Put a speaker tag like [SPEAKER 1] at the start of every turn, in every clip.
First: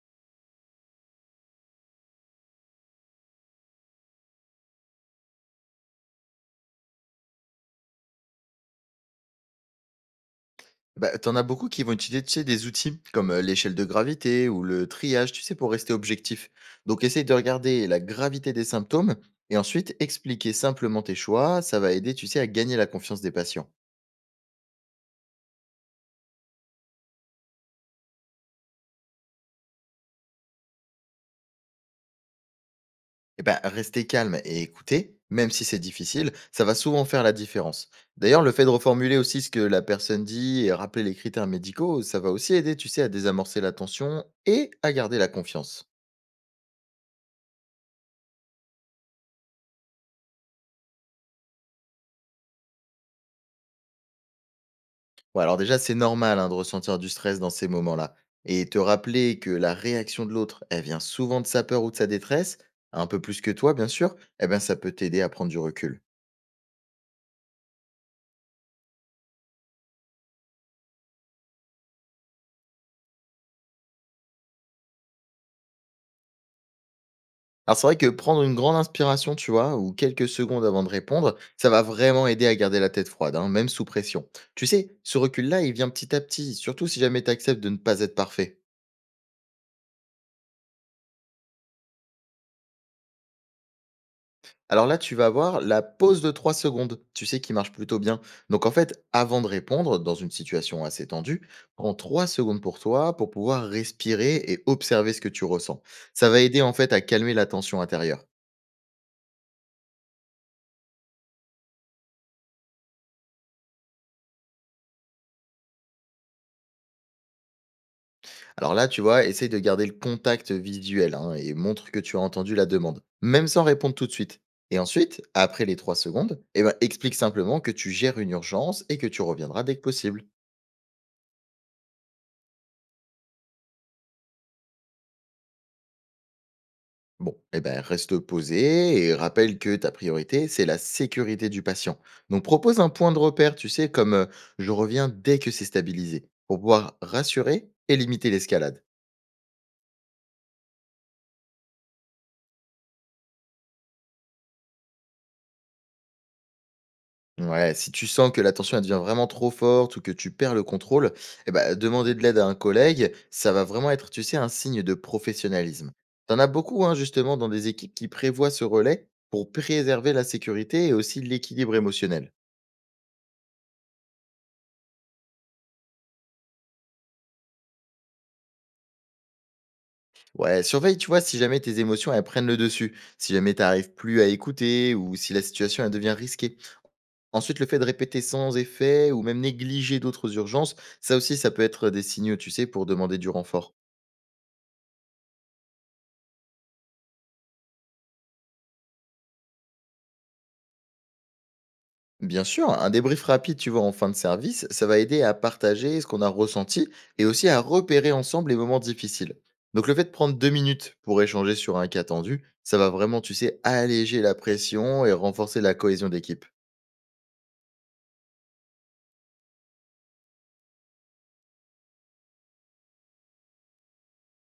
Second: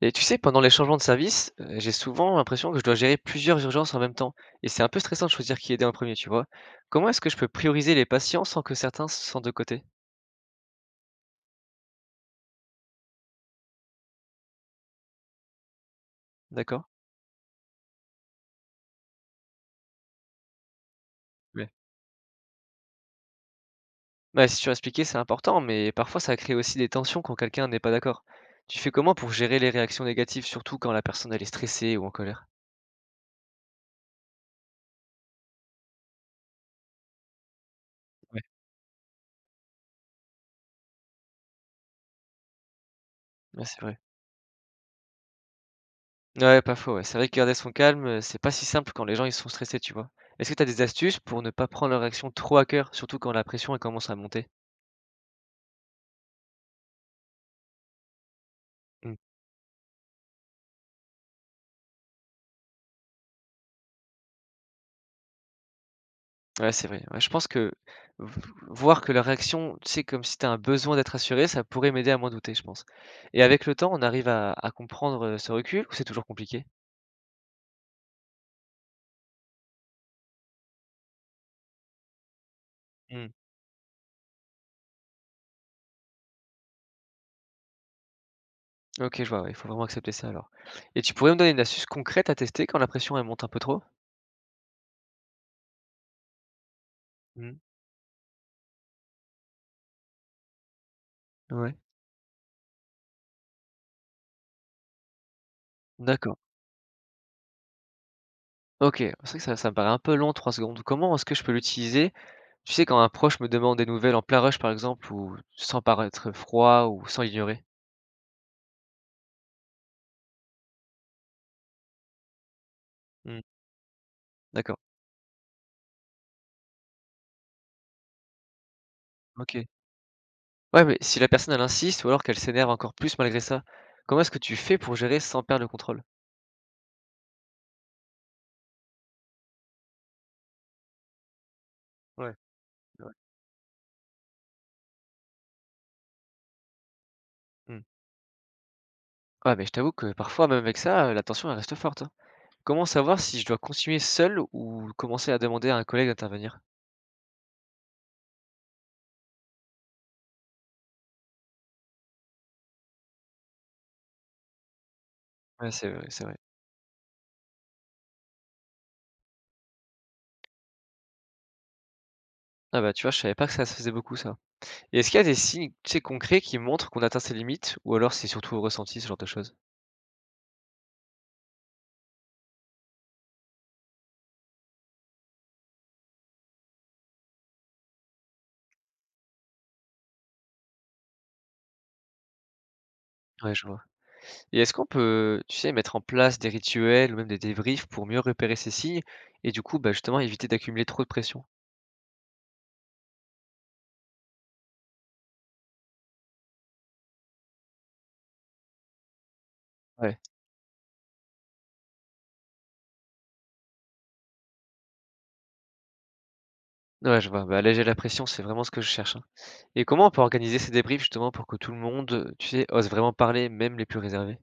[SPEAKER 1] Et tu sais, pendant les changements de service, j'ai souvent l'impression que je dois gérer plusieurs urgences en même temps et c'est un peu stressant de choisir qui aider en premier, tu vois? Comment est-ce que je peux prioriser les patients sans que certains se sentent de côté?
[SPEAKER 2] Bah, tu as beaucoup qui vont utiliser, tu sais, des outils comme l'échelle de gravité ou le triage, tu sais, pour rester objectif.
[SPEAKER 1] D'accord?
[SPEAKER 2] Donc, essaye de regarder la gravité des symptômes et ensuite expliquer simplement tes choix.
[SPEAKER 1] Ouais.
[SPEAKER 2] Ça va aider, tu sais, à gagner la confiance des patients.
[SPEAKER 1] Bah, si tu as expliqué, c'est important, mais parfois ça crée aussi des tensions quand quelqu'un n'est pas d'accord. Tu fais comment pour gérer les réactions négatives, surtout quand la personne elle est stressée ou en colère?
[SPEAKER 2] Et ben, rester calme et écouter, même si c'est difficile, ça va souvent faire la différence.
[SPEAKER 1] Ouais.
[SPEAKER 2] D'ailleurs, le fait de reformuler aussi ce que la personne dit et rappeler les critères médicaux, ça va aussi aider, tu sais, à désamorcer
[SPEAKER 1] Ouais,
[SPEAKER 2] la
[SPEAKER 1] c'est vrai.
[SPEAKER 2] tension et à garder la confiance.
[SPEAKER 1] Ouais, pas faux, ouais. C'est vrai que garder son calme, c'est pas si simple quand les gens ils sont stressés, tu vois? Est-ce que tu as des astuces pour ne pas prendre leur réaction trop à cœur, surtout quand la pression elle commence à monter?
[SPEAKER 2] Ouais, alors déjà, c'est normal hein, de ressentir du stress dans ces moments-là. Et te rappeler que la réaction de l'autre, elle vient souvent de sa peur ou de sa détresse, un peu plus que toi, bien sûr, eh bien, ça peut t'aider à prendre du recul.
[SPEAKER 1] Ouais, c'est vrai. Ouais, je pense que v voir que leur réaction, c'est comme si tu as un besoin d'être assuré, ça pourrait m'aider à moins douter, je pense. Et avec le temps, on arrive à comprendre, ce recul ou c'est toujours compliqué?
[SPEAKER 2] Alors, c'est vrai que prendre une grande inspiration, tu vois, ou quelques secondes avant de répondre, ça va vraiment aider à garder la tête
[SPEAKER 1] Mmh.
[SPEAKER 2] froide, hein, même sous pression. Tu sais, ce recul-là, il vient petit à petit, surtout si jamais tu acceptes de ne pas être parfait.
[SPEAKER 1] OK, je vois, ouais, il faut vraiment accepter ça alors. Et tu pourrais me donner une astuce concrète à tester quand la pression, elle monte un peu trop?
[SPEAKER 2] Alors là, tu vas avoir la pause de 3 secondes, tu sais, qui
[SPEAKER 1] Mmh.
[SPEAKER 2] marche plutôt bien. Donc en fait, avant de répondre, dans une situation assez tendue,
[SPEAKER 1] Ouais.
[SPEAKER 2] prends 3 secondes pour toi, pour pouvoir respirer et observer ce que tu ressens. Ça
[SPEAKER 1] D'accord.
[SPEAKER 2] va aider en fait à calmer la tension intérieure.
[SPEAKER 1] OK, c'est vrai que ça me paraît un peu long 3 secondes. Comment est-ce que je peux l'utiliser? Tu sais, quand un proche me demande des nouvelles en plein rush, par exemple, ou sans paraître froid ou sans l'ignorer.
[SPEAKER 2] Alors là, tu vois, essaye de garder le contact visuel hein, et montre que tu as entendu la demande,
[SPEAKER 1] Mmh.
[SPEAKER 2] même sans répondre tout de suite.
[SPEAKER 1] D'accord.
[SPEAKER 2] Et ensuite, après les 3 secondes, eh ben, explique simplement que tu gères une urgence et que tu reviendras
[SPEAKER 1] OK.
[SPEAKER 2] dès que possible.
[SPEAKER 1] Ouais, mais si la personne elle insiste ou alors qu'elle s'énerve encore plus malgré ça, comment est-ce que tu fais pour gérer sans perdre le contrôle?
[SPEAKER 2] Bon, eh ben, reste posé et rappelle que ta priorité, c'est la sécurité du patient.
[SPEAKER 1] Ouais,
[SPEAKER 2] Donc propose un
[SPEAKER 1] c'est
[SPEAKER 2] point
[SPEAKER 1] vrai.
[SPEAKER 2] de repère, tu sais, comme je reviens dès que c'est stabilisé, pour pouvoir rassurer
[SPEAKER 1] Mmh.
[SPEAKER 2] et limiter l'escalade.
[SPEAKER 1] Ouais, mais je t'avoue que parfois, même avec ça, la tension elle reste forte, hein. Comment savoir si je dois continuer seul ou commencer à demander à un collègue d'intervenir?
[SPEAKER 2] Ouais, si tu sens que la tension elle devient vraiment trop forte ou que tu perds le contrôle, eh ben, demander de l'aide à un collègue, ça va vraiment être, tu sais, un signe de
[SPEAKER 1] Ouais, c'est
[SPEAKER 2] professionnalisme.
[SPEAKER 1] vrai, c'est vrai.
[SPEAKER 2] T'en as beaucoup, hein, justement, dans des équipes qui prévoient ce relais pour préserver la sécurité et aussi l'équilibre émotionnel.
[SPEAKER 1] Ah bah, tu vois, je savais pas que ça se faisait beaucoup ça. Et est-ce qu'il y a des signes, tu sais, concrets qui montrent qu'on atteint ses limites ou alors c'est surtout au ressenti, ce genre de choses?
[SPEAKER 2] Ouais, surveille, tu vois, si jamais tes émotions, elles prennent le dessus, si jamais t'arrives plus à écouter ou si la situation, elle devient risquée. Ensuite, le fait de répéter sans effet ou même négliger d'autres urgences, ça aussi, ça peut être des signaux, tu sais, pour demander du
[SPEAKER 1] Ouais, je
[SPEAKER 2] renfort.
[SPEAKER 1] vois. Et est-ce qu'on peut, tu sais, mettre en place des rituels ou même des débriefs pour mieux repérer ces signes et du coup, bah, justement éviter d'accumuler trop de pression?
[SPEAKER 2] Bien sûr, un débrief rapide, tu vois, en fin de service, ça va aider à partager ce qu'on a ressenti et aussi à repérer ensemble les moments difficiles. Donc le fait de
[SPEAKER 1] Ouais.
[SPEAKER 2] prendre 2 minutes pour échanger sur un cas tendu, ça va vraiment, tu sais, alléger la pression et renforcer la cohésion d'équipe.
[SPEAKER 1] Ouais, je vois, bah, alléger la pression, c'est vraiment ce que je cherche, hein. Et comment on peut organiser ces débriefs justement pour que tout le monde, tu sais, ose vraiment parler, même les plus réservés?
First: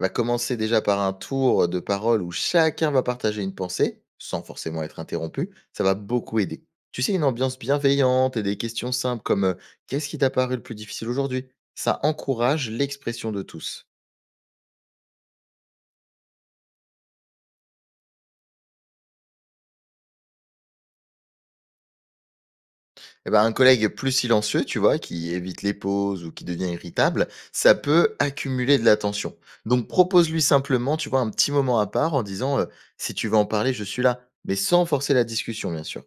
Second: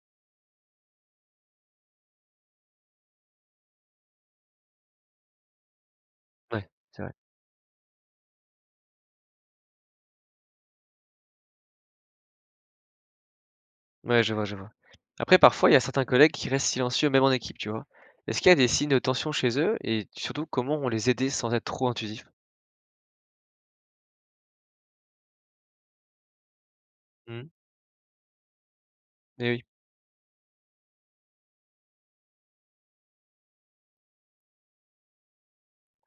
[SPEAKER 2] Va commencer déjà par un tour de parole où chacun va partager une pensée, sans forcément être interrompu, ça va beaucoup aider.
[SPEAKER 1] Ouais,
[SPEAKER 2] Tu
[SPEAKER 1] c'est vrai.
[SPEAKER 2] sais, une ambiance bienveillante et des questions simples comme qu'est-ce qui t'a paru le plus difficile aujourd'hui ça encourage l'expression de tous.
[SPEAKER 1] Ouais, je vois, je vois. Après, parfois, il y a certains collègues qui restent silencieux, même en équipe, tu vois? Est-ce qu'il y a des signes de tension chez eux et surtout, comment on les aider sans être trop intrusif?
[SPEAKER 2] Eh ben, un collègue plus silencieux, tu vois, qui évite les pauses ou qui devient irritable,
[SPEAKER 1] Mmh,
[SPEAKER 2] ça peut accumuler de la tension.
[SPEAKER 1] eh oui.
[SPEAKER 2] Donc propose-lui simplement, tu vois, un petit moment à part en disant si tu veux en parler, je suis là, mais sans forcer la discussion, bien sûr.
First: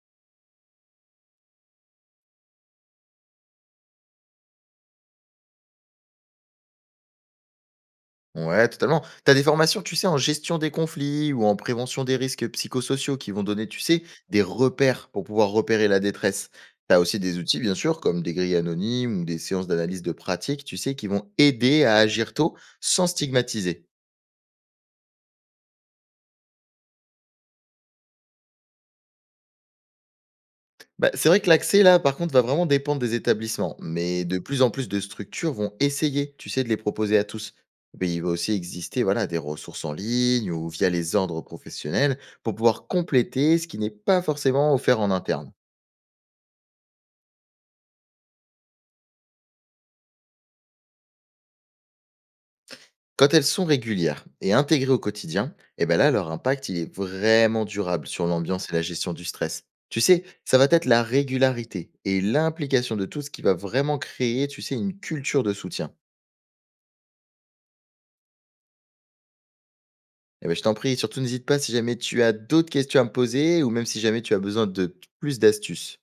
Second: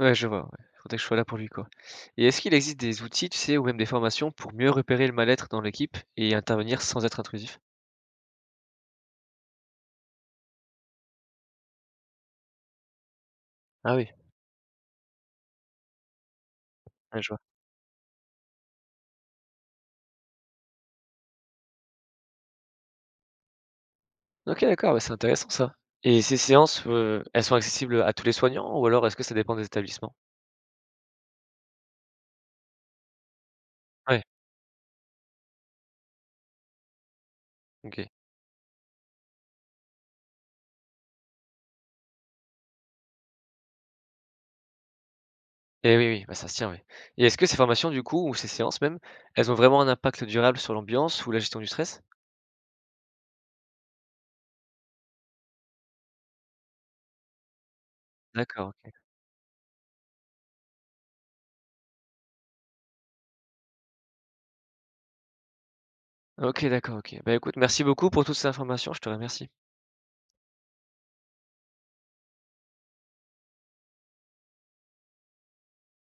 [SPEAKER 1] Ouais, je vois, ouais. Faudrait que je sois là pour lui, quoi. Et est-ce qu'il existe des outils, tu sais, ou même des formations pour mieux repérer le mal-être dans l'équipe et intervenir sans être intrusif?
[SPEAKER 2] Ouais, totalement. T'as des formations, tu sais, en gestion des conflits ou en prévention des risques psychosociaux qui vont donner, tu
[SPEAKER 1] Ah
[SPEAKER 2] sais,
[SPEAKER 1] oui,
[SPEAKER 2] des repères pour pouvoir repérer la détresse. T'as aussi
[SPEAKER 1] ouais, je vois.
[SPEAKER 2] des outils, bien sûr, comme des grilles anonymes ou des séances d'analyse de pratique, tu sais, qui vont aider à agir tôt sans stigmatiser.
[SPEAKER 1] OK, d'accord, bah c'est intéressant ça. Et ces séances, elles sont accessibles, à tous les soignants ou alors est-ce que ça dépend des établissements?
[SPEAKER 2] Bah, c'est vrai que l'accès, là, par contre, va vraiment dépendre des établissements,
[SPEAKER 1] Ouais,
[SPEAKER 2] mais de plus en plus de structures vont essayer, tu sais, de les proposer à tous. Mais
[SPEAKER 1] OK.
[SPEAKER 2] il va aussi exister voilà, des ressources en ligne ou via les ordres professionnels pour pouvoir compléter ce qui n'est pas forcément offert en interne.
[SPEAKER 1] Et oui, oui, bah, ça se tient, oui. Et est-ce que ces formations du coup ou ces séances même, elles ont vraiment un impact durable sur l'ambiance ou la gestion du stress?
[SPEAKER 2] Quand elles sont régulières et intégrées au quotidien, eh ben là, leur impact, il est vraiment durable sur l'ambiance
[SPEAKER 1] D'accord,
[SPEAKER 2] et la
[SPEAKER 1] OK.
[SPEAKER 2] gestion du stress. Tu sais, ça va être la régularité et l'implication de tous qui va vraiment créer, tu sais, une culture de soutien.
[SPEAKER 1] OK, d'accord, OK. Bah, écoute, merci beaucoup pour toutes ces informations, je te remercie.
[SPEAKER 2] Eh ben, je t'en prie, surtout n'hésite pas si jamais tu as d'autres questions à me poser ou même si jamais tu as besoin de plus d'astuces.